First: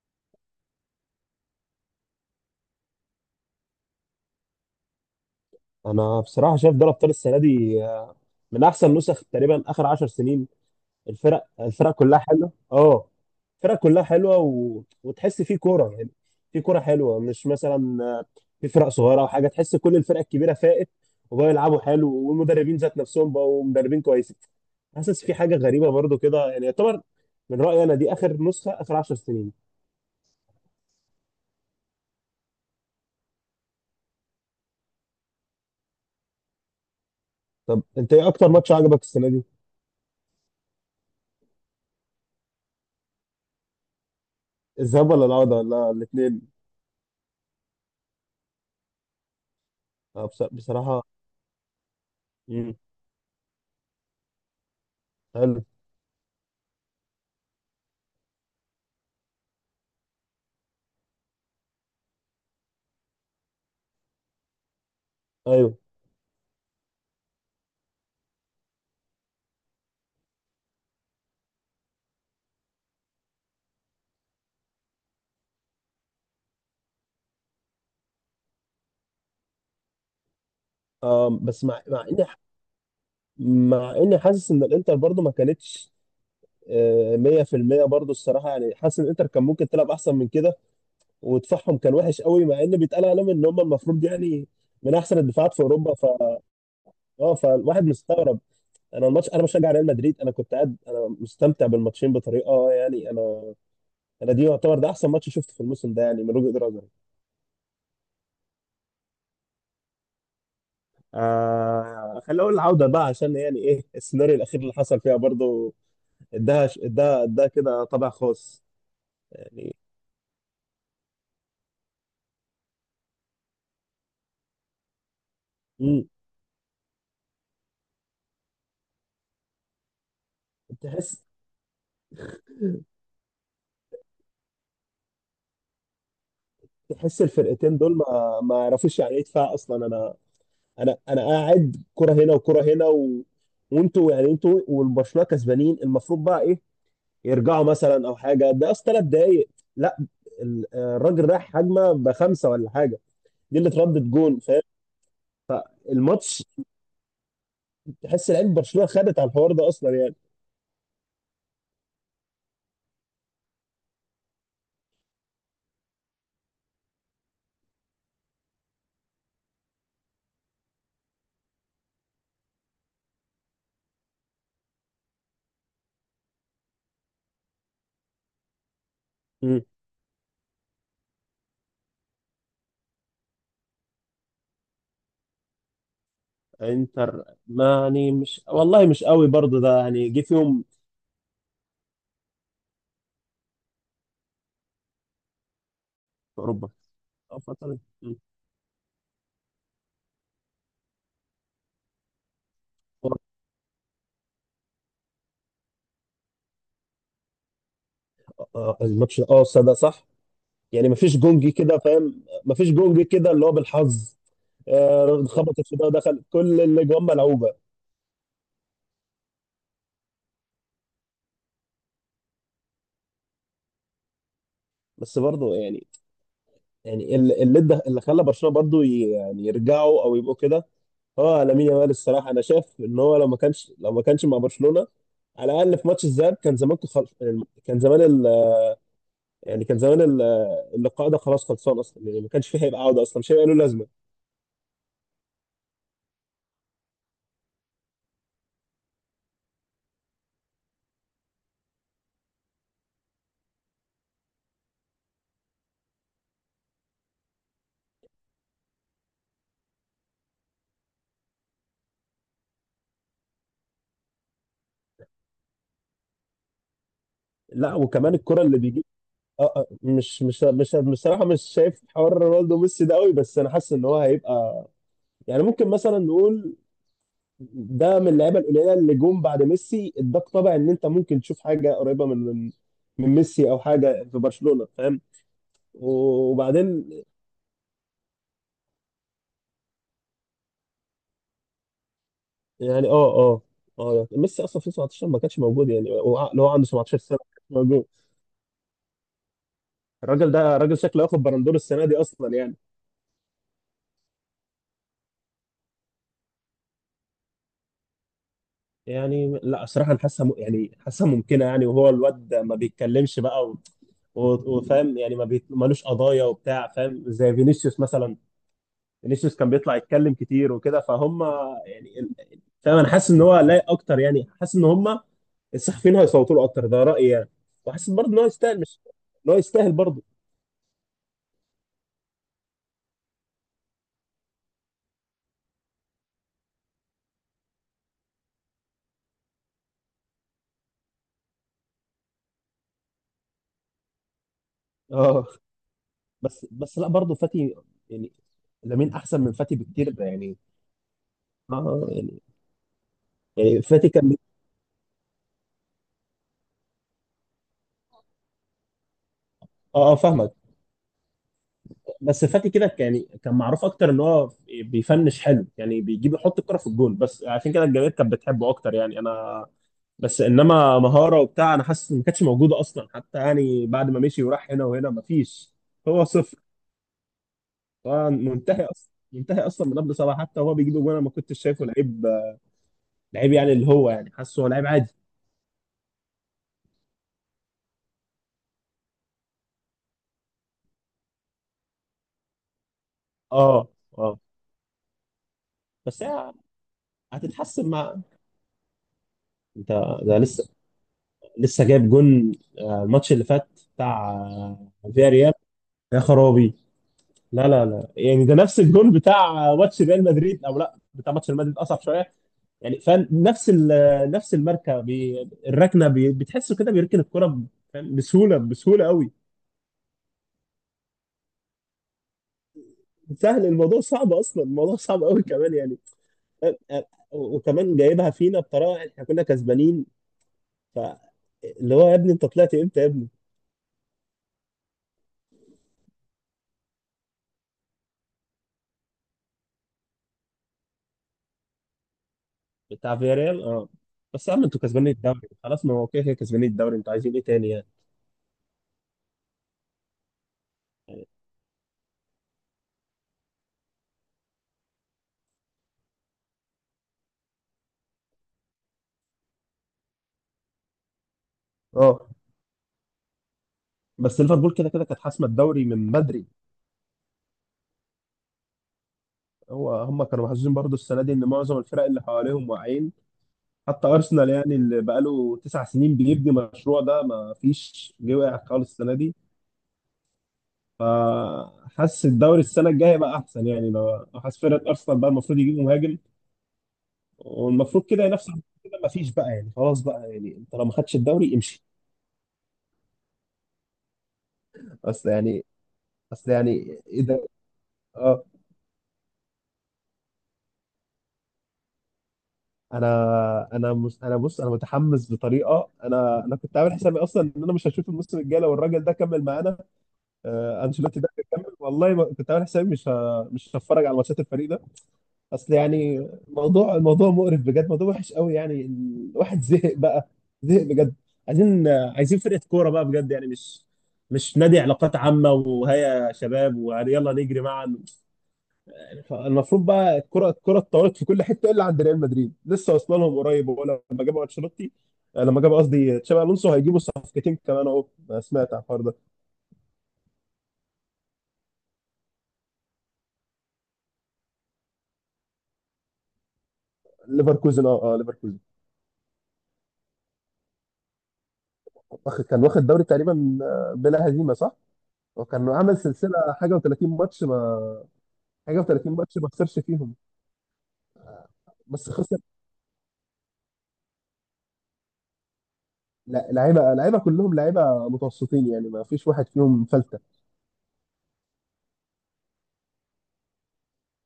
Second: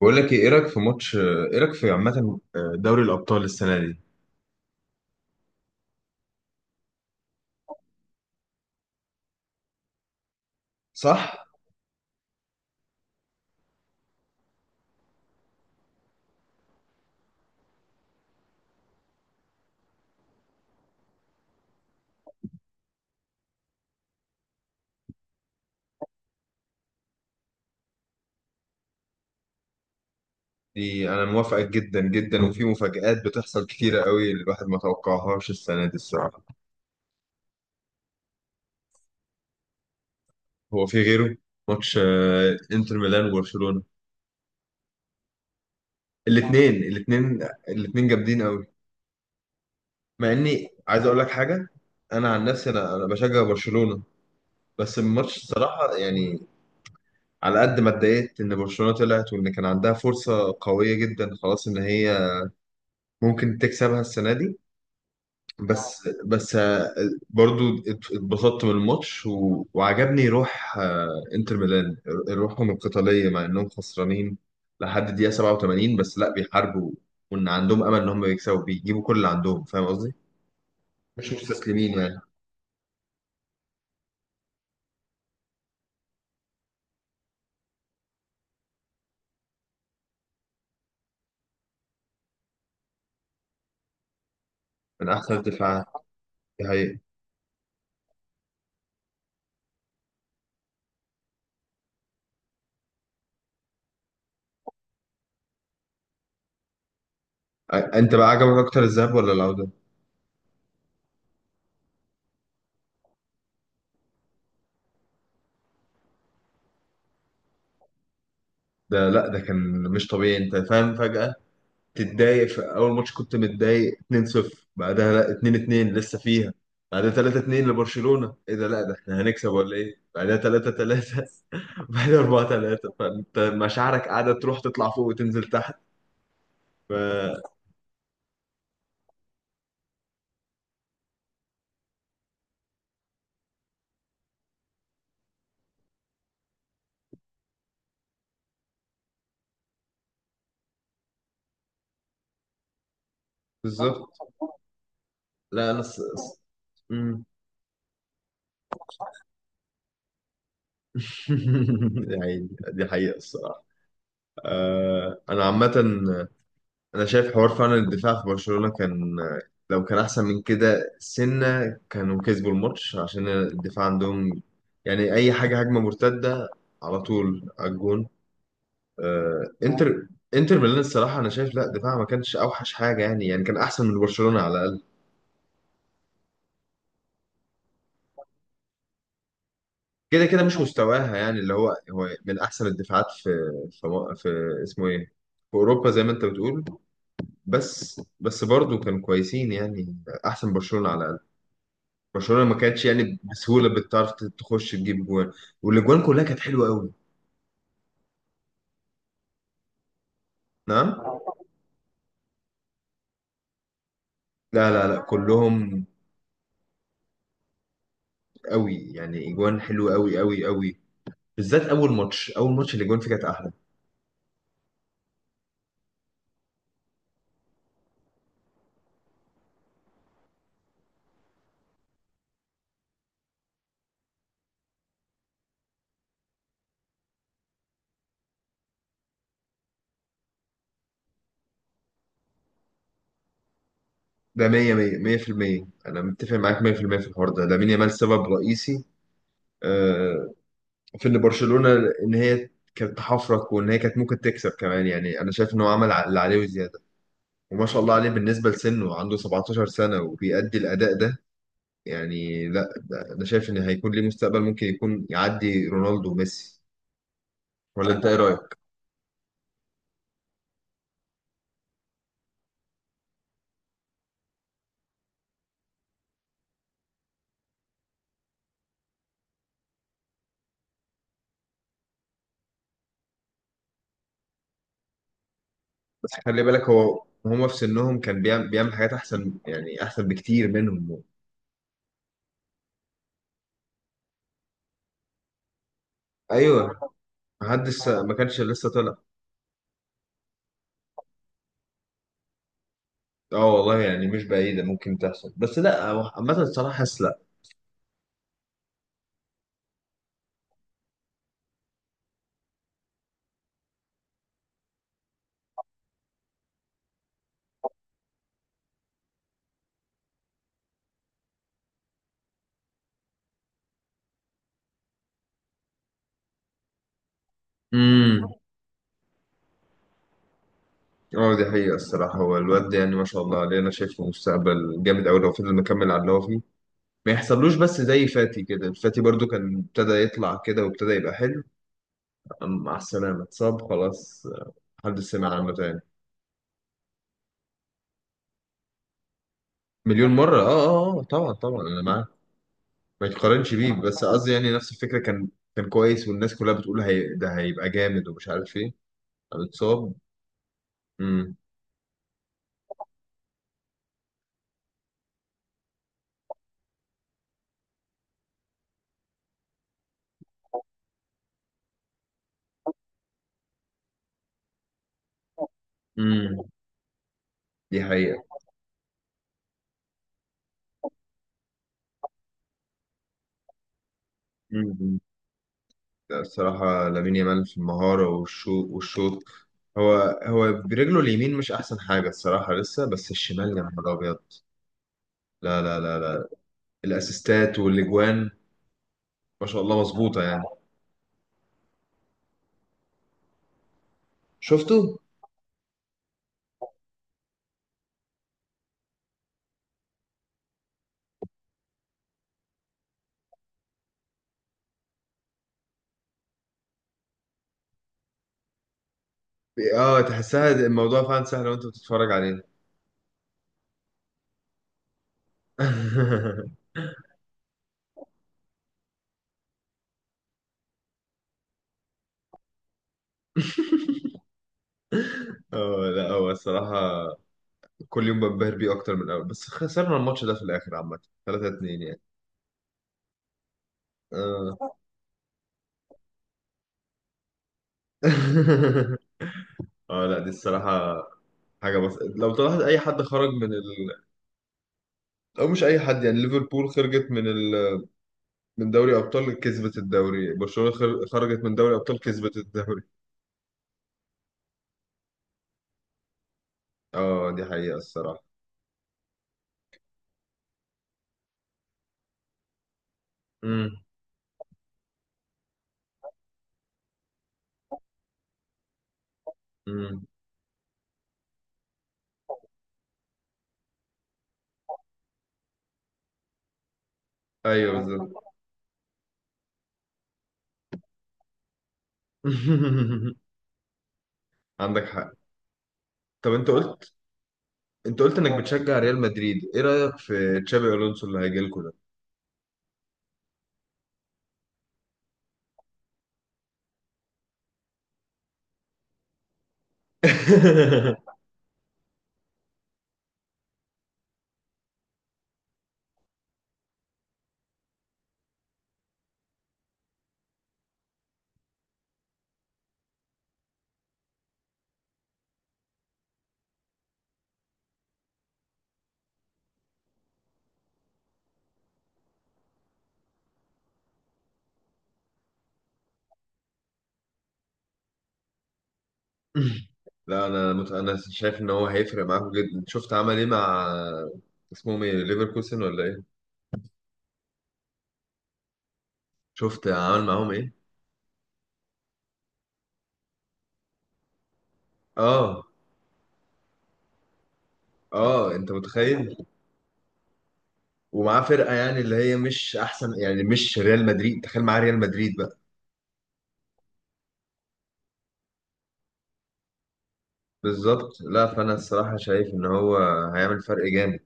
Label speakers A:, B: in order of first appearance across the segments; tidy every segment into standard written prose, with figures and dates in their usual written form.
A: بقول لك ايه، إيه رايك في عامه، دوري الابطال السنه دي.
B: انا بصراحه شايف دوري ابطال السنه دي، من احسن نسخ تقريبا اخر 10 سنين. الفرق
A: صح.
B: الفرق كلها حلوه، اه. الفرق كلها حلوه و... وتحس في كوره يعني، في كوره حلوه. مش مثلا في فرق صغيره او حاجه، تحس كل الفرق الكبيره فائت، وبقوا يلعبوا حلو، والمدربين ذات نفسهم بقوا مدربين كويسين. حاسس في حاجه غريبه برضو كده، يعني يعتبر من رايي انا دي اخر نسخه، اخر 10 سنين.
A: دي انا موافقك جدا جدا، وفي مفاجآت بتحصل كتيره قوي الواحد ما توقعهاش السنه دي الصراحه.
B: طب انت ايه اكتر ماتش عجبك السنه دي؟
A: هو في غيره؟ ماتش انتر ميلان وبرشلونه.
B: الذهاب ولا العوده ولا الاثنين؟
A: الاثنين، جامدين قوي. مع اني
B: بصراحه.
A: عايز اقول لك حاجه. انا عن نفسي،
B: مم.
A: انا بشجع برشلونه. بس الماتش
B: حلو.
A: الصراحه يعني، على قد ما اتضايقت ان برشلونه طلعت، وان كان عندها فرصه قويه جدا خلاص ان هي ممكن تكسبها السنه دي.
B: ايوه.
A: بس برضو اتبسطت من الماتش، و... وعجبني روح انتر ميلان. روحهم القتالية مع انهم خسرانين لحد الدقيقة 87، بس لا بيحاربوا، وان عندهم امل ان هم يكسبوا بيجيبوا كل اللي عندهم. فاهم قصدي؟ مش
B: بس، مع
A: مستسلمين
B: مع
A: يعني.
B: اني مع اني حاسس ان الانتر برضو ما كانتش 100% برضو الصراحه، يعني حاسس ان الانتر كان ممكن تلعب احسن من كده، ودفاعهم كان وحش قوي، مع ان بيتقال عليهم ان هم المفروض يعني من
A: من
B: احسن
A: احسن
B: الدفاعات في
A: الدفاعات.
B: اوروبا، ف
A: دي حقيقة.
B: اه فالواحد مستغرب. انا الماتش، انا بشجع ريال مدريد، انا كنت قاعد انا مستمتع بالماتشين بطريقه، يعني انا دي يعتبر ده احسن ماتش شفته في الموسم ده، يعني من وجهه نظري.
A: انت بقى عجبك اكتر الذهاب ولا العودة؟
B: خلينا اقول العوده بقى، عشان يعني ايه السيناريو الاخير اللي حصل فيها برضو، اداها كده طابع خاص
A: ده لا ده كان
B: يعني.
A: مش طبيعي، انت فاهم. فجأة تتضايق في اول ماتش كنت متضايق 2-0، بعدها لا 2-2
B: مم.
A: لسه فيها، بعدها 3-2 لبرشلونة، ايه ده لا ده احنا هنكسب ولا ايه، بعدها
B: تحس
A: 3-3، بعدها 4-3. فانت مشاعرك قاعدة تروح تطلع فوق وتنزل تحت. ف...
B: تحس الفرقتين دول ما يعرفوش يعني ايه دفاع اصلا. انا انا قاعد كرة هنا وكرة هنا، و... وانتوا يعني، انتوا والبرشلونه كسبانين، المفروض بقى ايه، يرجعوا مثلا او حاجه؟ ده اصلا 3 دقايق. لا، الراجل رايح هجمه بخمسه ولا حاجه، دي اللي
A: بالظبط.
B: اتردت جون، فاهم؟
A: لا انا
B: الماتش،
A: مم.
B: تحس لعيبه برشلونه خدت على الحوار ده اصلا يعني.
A: يعني، دي حقيقة الصراحة. انا عامة انا شايف حوار فعلا الدفاع في برشلونة كان، لو كان احسن من كده سنة كانوا كسبوا الماتش، عشان الدفاع عندهم يعني اي حاجة هجمة مرتدة على طول على الجون. آه
B: مم.
A: انتر انتر ميلان الصراحة انا شايف لا، دفاعها ما كانش اوحش حاجة يعني، يعني كان احسن من برشلونة على الاقل.
B: انتر ما يعني، مش والله، مش قوي برضه ده يعني، جه
A: كده كده مش
B: فيهم.
A: مستواها، يعني اللي هو من احسن الدفاعات في في, في اسمه ايه في اوروبا زي ما انت
B: في
A: بتقول.
B: اوروبا. اه فترة.
A: بس برضو كانوا كويسين يعني، احسن برشلونة على الاقل. برشلونه ما كانتش يعني بسهوله بتعرف تخش تجيب جوان، والاجوان كلها كانت حلوه قوي.
B: الماتش، اه صدق، صح. يعني
A: نعم.
B: مفيش جونجي كده، فاهم؟ مفيش جونجي كده اللي هو بالحظ.
A: لا، لا، لا،
B: خبطت في
A: كلهم
B: ده ودخل، كل الاجوان ملعوبه.
A: قوي يعني، اجوان حلوه قوي قوي قوي، بالذات اول ماتش، اول ماتش الاجوان فيه كانت احلى.
B: بس برضه يعني، يعني اللي ده اللي خلى برشلونه برضه يعني يرجعوا او يبقوا كده، هو لامين يامال. الصراحه انا شايف ان هو، لو ما كانش مع برشلونه، على الاقل في ماتش الذهاب، كان زمان يعني كان زمان يعني كان زمان اللقاء ده خلاص خلصان اصلا يعني، ما كانش فيه هيبقى عوده اصلا، مش هيبقى له لازمه.
A: ده 100 100 100%، انا متفق معاك 100% في المية في الحوار ده. لامين يامال سبب رئيسي آه، في ان برشلونه، ان هي كانت تحفرك، وان هي كانت ممكن تكسب كمان. يعني انا شايف ان هو عمل اللي عليه وزياده، وما شاء الله عليه بالنسبه لسنه عنده 17 سنه وبيأدي الاداء ده. يعني لا انا شايف ان هيكون ليه مستقبل، ممكن يكون يعدي رونالدو وميسي.
B: لا،
A: ولا انت
B: وكمان
A: ايه رايك؟
B: الكره اللي بيجيب. اه، مش بصراحه، مش شايف حوار رونالدو وميسي ده قوي، بس انا حاسس ان هو هيبقى يعني، ممكن مثلا نقول ده من اللعيبه القليله اللي جم بعد ميسي، اداك طبع ان انت ممكن تشوف حاجه قريبه من، من ميسي او حاجه في برشلونه، فاهم؟
A: بس خلي بالك
B: وبعدين،
A: هو، هما في سنهم كان بيعمل حاجات احسن يعني، احسن بكتير منهم.
B: يعني اه ميسي اصلا في 17 ما كانش موجود، يعني اللي هو عنده
A: ايوه.
B: 17 سنه ما كانش موجود.
A: محدش، ما كانش لسه طلع.
B: الراجل ده راجل شكله ياخد بالندور السنه دي اصلا يعني.
A: اه والله يعني مش بعيده ممكن تحصل، بس لا هو عامه الصراحه حاسس لا.
B: يعني لا، صراحه انا حاسسها، يعني حاسسها ممكنه يعني، وهو الواد ما بيتكلمش بقى، و- وفاهم يعني، ما بيت- مالوش قضايا وبتاع، فاهم؟ زي فينيسيوس مثلا، فينيسيوس كان بيطلع يتكلم كتير وكده، فهم يعني. فاهم انا حاسس ان هو لايق اكتر، يعني حاسس ان هم الصحفيين هيصوتوا له اكتر، ده رايي يعني. وحاسس برضه ان هو
A: امم.
B: يستاهل، مش، ان هو يستاهل برضه.
A: اه دي حقيقه الصراحه، هو الواد ده يعني ما شاء الله عليه، انا شايفه مستقبل جامد قوي لو فضل مكمل على اللي هو فيه، ما يحصلوش بس زي فاتي كده. فاتي برضو كان ابتدى يطلع كده وابتدى يبقى حلو، مع السلامة اتصاب خلاص، محدش
B: اه،
A: سمع عنه تاني.
B: بس لا برضه، فاتي يعني، لامين احسن من فاتي بكتير
A: مليون
B: يعني.
A: مرة، اه اه، طبعا طبعا انا
B: اه
A: معاك،
B: يعني
A: ما يتقارنش
B: يعني
A: بيه،
B: فاتي
A: بس
B: كان.
A: قصدي يعني نفس الفكرة، كان كان كويس والناس كلها بتقول هي ده هيبقى جامد ومش عارف ايه، قام
B: اه،
A: اتصاب.
B: فاهمك.
A: امم
B: بس فاتي كده، يعني كان معروف اكتر ان هو بيفنش حلو، يعني بيجيب يحط الكرة في الجون، بس عشان كده الجماهير كانت بتحبه اكتر يعني انا. بس انما مهارة وبتاع، انا حاسس إن ما كانتش موجودة اصلا حتى، يعني بعد ما مشي وراح هنا وهنا ما فيش، هو صفر.
A: امم دي
B: هو
A: حقيقة.
B: منتهي اصلا، منتهي اصلا من قبل صلاح، حتى هو بيجيب جون انا ما كنتش شايفه لعيب، لعيب يعني اللي هو يعني حاسه هو لعيب عادي.
A: امم لا، الصراحة لامين يامال في المهارة والشو والشوط. هو هو برجله اليمين مش احسن حاجة الصراحة لسه، بس الشمال يا
B: اه،
A: نهار ابيض.
B: اه،
A: لا، لا، لا،
B: بس
A: لا،
B: هي
A: الاسيستات
B: هتتحسن مع
A: والاجوان ما شاء
B: انت.
A: الله
B: ده
A: مظبوطة يعني.
B: لسه، لسه جايب جون، الماتش اللي فات، بتاع
A: شفتوا؟
B: فياريال. يا خرابي. لا لا لا، يعني ده نفس الجون بتاع ماتش ريال مدريد، او لا بتاع ماتش ريال مدريد اصعب شويه يعني، فاهم؟ نفس الماركه. بي الركنه بي بتحسه كده، بيركن الكره فاهم؟ بسهوله، بسهوله قوي.
A: اه تحسها الموضوع فعلا سهل وانت بتتفرج عليه.
B: سهل الموضوع؟ صعب اصلا، الموضوع صعب قوي كمان يعني، فاهم؟ و- وكمان جايبها فينا بطريقه احنا كنا كسبانين، ف اللي هو يا ابني انت طلعت امتى يا ابني؟
A: اه لا هو الصراحة كل يوم بنبهر بيه أكتر من الأول، بس خسرنا الماتش ده في الآخر عامة، 3-2 يعني.
B: بتاع فياريال، اه. بس يا عم، انتوا
A: اه.
B: كسبانين الدوري خلاص، ما هو كده كده كسبانين الدوري، انتوا عايزين ايه تاني يعني؟
A: اه لا دي الصراحة حاجة، بس لو طلعت أي حد خرج من أو مش أي حد، يعني ليفربول خرجت من من دوري أبطال كسبت الدوري، برشلونة خرجت من دوري أبطال
B: اه،
A: كسبت الدوري.
B: بس ليفربول كده كده كانت حاسمه الدوري من بدري.
A: اه دي حقيقة الصراحة.
B: هو هم كانوا محظوظين برضو السنه دي، ان معظم الفرق اللي حواليهم واقعين،
A: امم.
B: حتى ارسنال يعني اللي بقاله 9 سنين بيبني مشروع ده، ما فيش جه واقع خالص السنه دي.
A: امم.
B: فحاسس الدوري السنه الجايه بقى احسن يعني، لو حاسس فرقه ارسنال بقى المفروض يجيبوا مهاجم،
A: أيوه
B: والمفروض كده
A: بالظبط.
B: ينافس على كده، ما فيش بقى يعني، خلاص بقى يعني، انت لو ما خدش الدوري، امشي.
A: عندك
B: اصل
A: حق.
B: يعني، اصل
A: طب أنت
B: يعني
A: قلت
B: ايه ده.
A: انت قلت
B: اه،
A: انك بتشجع ريال مدريد. ايه رايك في تشابي الونسو اللي هيجي لكم ده؟
B: انا انا انا بص، انا متحمس بطريقه، انا كنت عامل حسابي اصلا، ان انا مش هشوف الموسم الجاي لو الراجل ده كمل معانا. انشيلوتي ده هيكمل والله، ما كنت عامل حسابي مش هتفرج على ماتشات الفريق ده. اصل يعني، الموضوع مقرف بجد، موضوع وحش قوي يعني، الواحد زهق بقى، زهق بجد. عايزين فرقة كورة بقى بجد، يعني مش نادي علاقات عامة، وهيا يا شباب ويلا نجري معا يعني. المفروض بقى، الكرة اتطورت في كل حتة، الا عند ريال مدريد، لسه واصله لهم قريب. هو لما جابوا انشيلوتي، لما جابوا قصدي تشابي الونسو، هيجيبوا صفقتين كمان اهو. سمعت عن الحوار ده.
A: لا انا انا شايف ان هو هيفرق معاكم جدا. شفت عمل ايه مع، اسمهم ايه، ليفركوسن ولا ايه؟
B: ليفركوزن، اه اه، ليفركوزن.
A: شفت عمل معاهم ايه؟
B: كان واخد دوري تقريبا بلا هزيمه، صح؟
A: اه
B: وكان عامل سلسله، حاجه و30 ماتش ما
A: اه. انت
B: حاجه و30 ماتش
A: متخيل؟
B: ما خسرش فيهم.
A: ومعاه فرقه يعني
B: بس
A: اللي هي
B: خسر.
A: مش احسن، يعني مش ريال مدريد، تخيل معاه ريال مدريد بقى.
B: لا، لعيبه كلهم لعيبه متوسطين يعني، ما فيش واحد فيهم فلته.
A: بالظبط. لا فانا الصراحه شايف ان هو هيعمل فرق جامد.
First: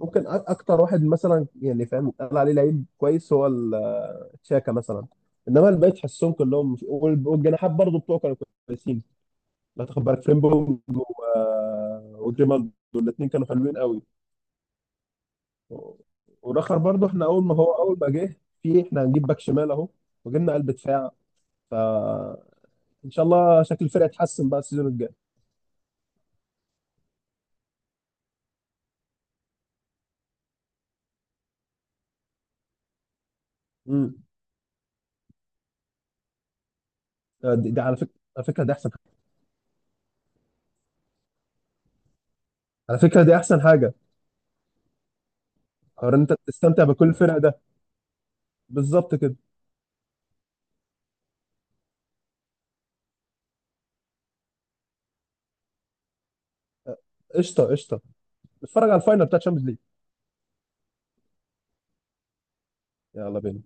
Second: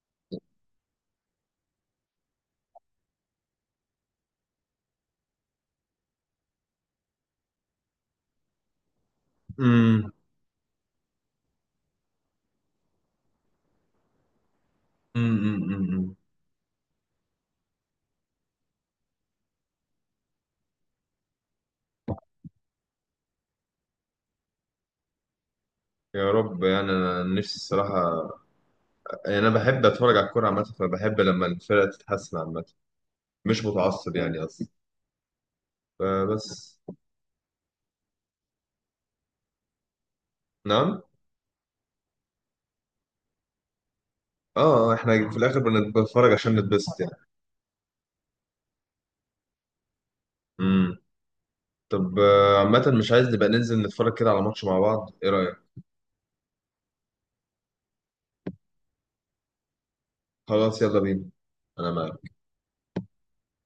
B: ممكن اكتر واحد، مثلا يعني فاهم قال عليه لعيب كويس، هو تشاكا مثلا، انما الباقي تحسهم كلهم، والجناحات برضه بتوعه كانوا كويسين. لا، تاخد
A: امم
B: بالك فريمبونج و- آه، وجريمالدو، الاثنين كانوا حلوين قوي.
A: أمم.
B: ورخر برضه، احنا اول ما هو، اول ما جه، في احنا هنجيب باك شمال اهو، وجبنا قلب دفاع، فان شاء الله شكل الفرقه يتحسن بقى السيزون الجاي.
A: يا رب، يعني انا نفسي الصراحه، يعني انا بحب اتفرج على الكوره عامه، فبحب لما الفرقه تتحسن عامه، مش متعصب
B: امم.
A: يعني قصدي، فبس.
B: دي على فكره، على فكره دي احسن،
A: نعم.
B: على فكره دي احسن حاجه.
A: اه، احنا في الاخر
B: حوار ان
A: بنتفرج
B: انت
A: عشان
B: تستمتع
A: نتبسط
B: بكل
A: يعني.
B: الفرق ده، بالظبط كده.
A: امم طب عامه مش عايز نبقى ننزل نتفرج كده على ماتش مع بعض، ايه رايك؟
B: قشطه قشطه، نتفرج على الفاينل بتاع تشامبيونز ليج.
A: خلاص يلا بينا، انا معاك.
B: يلا بينا.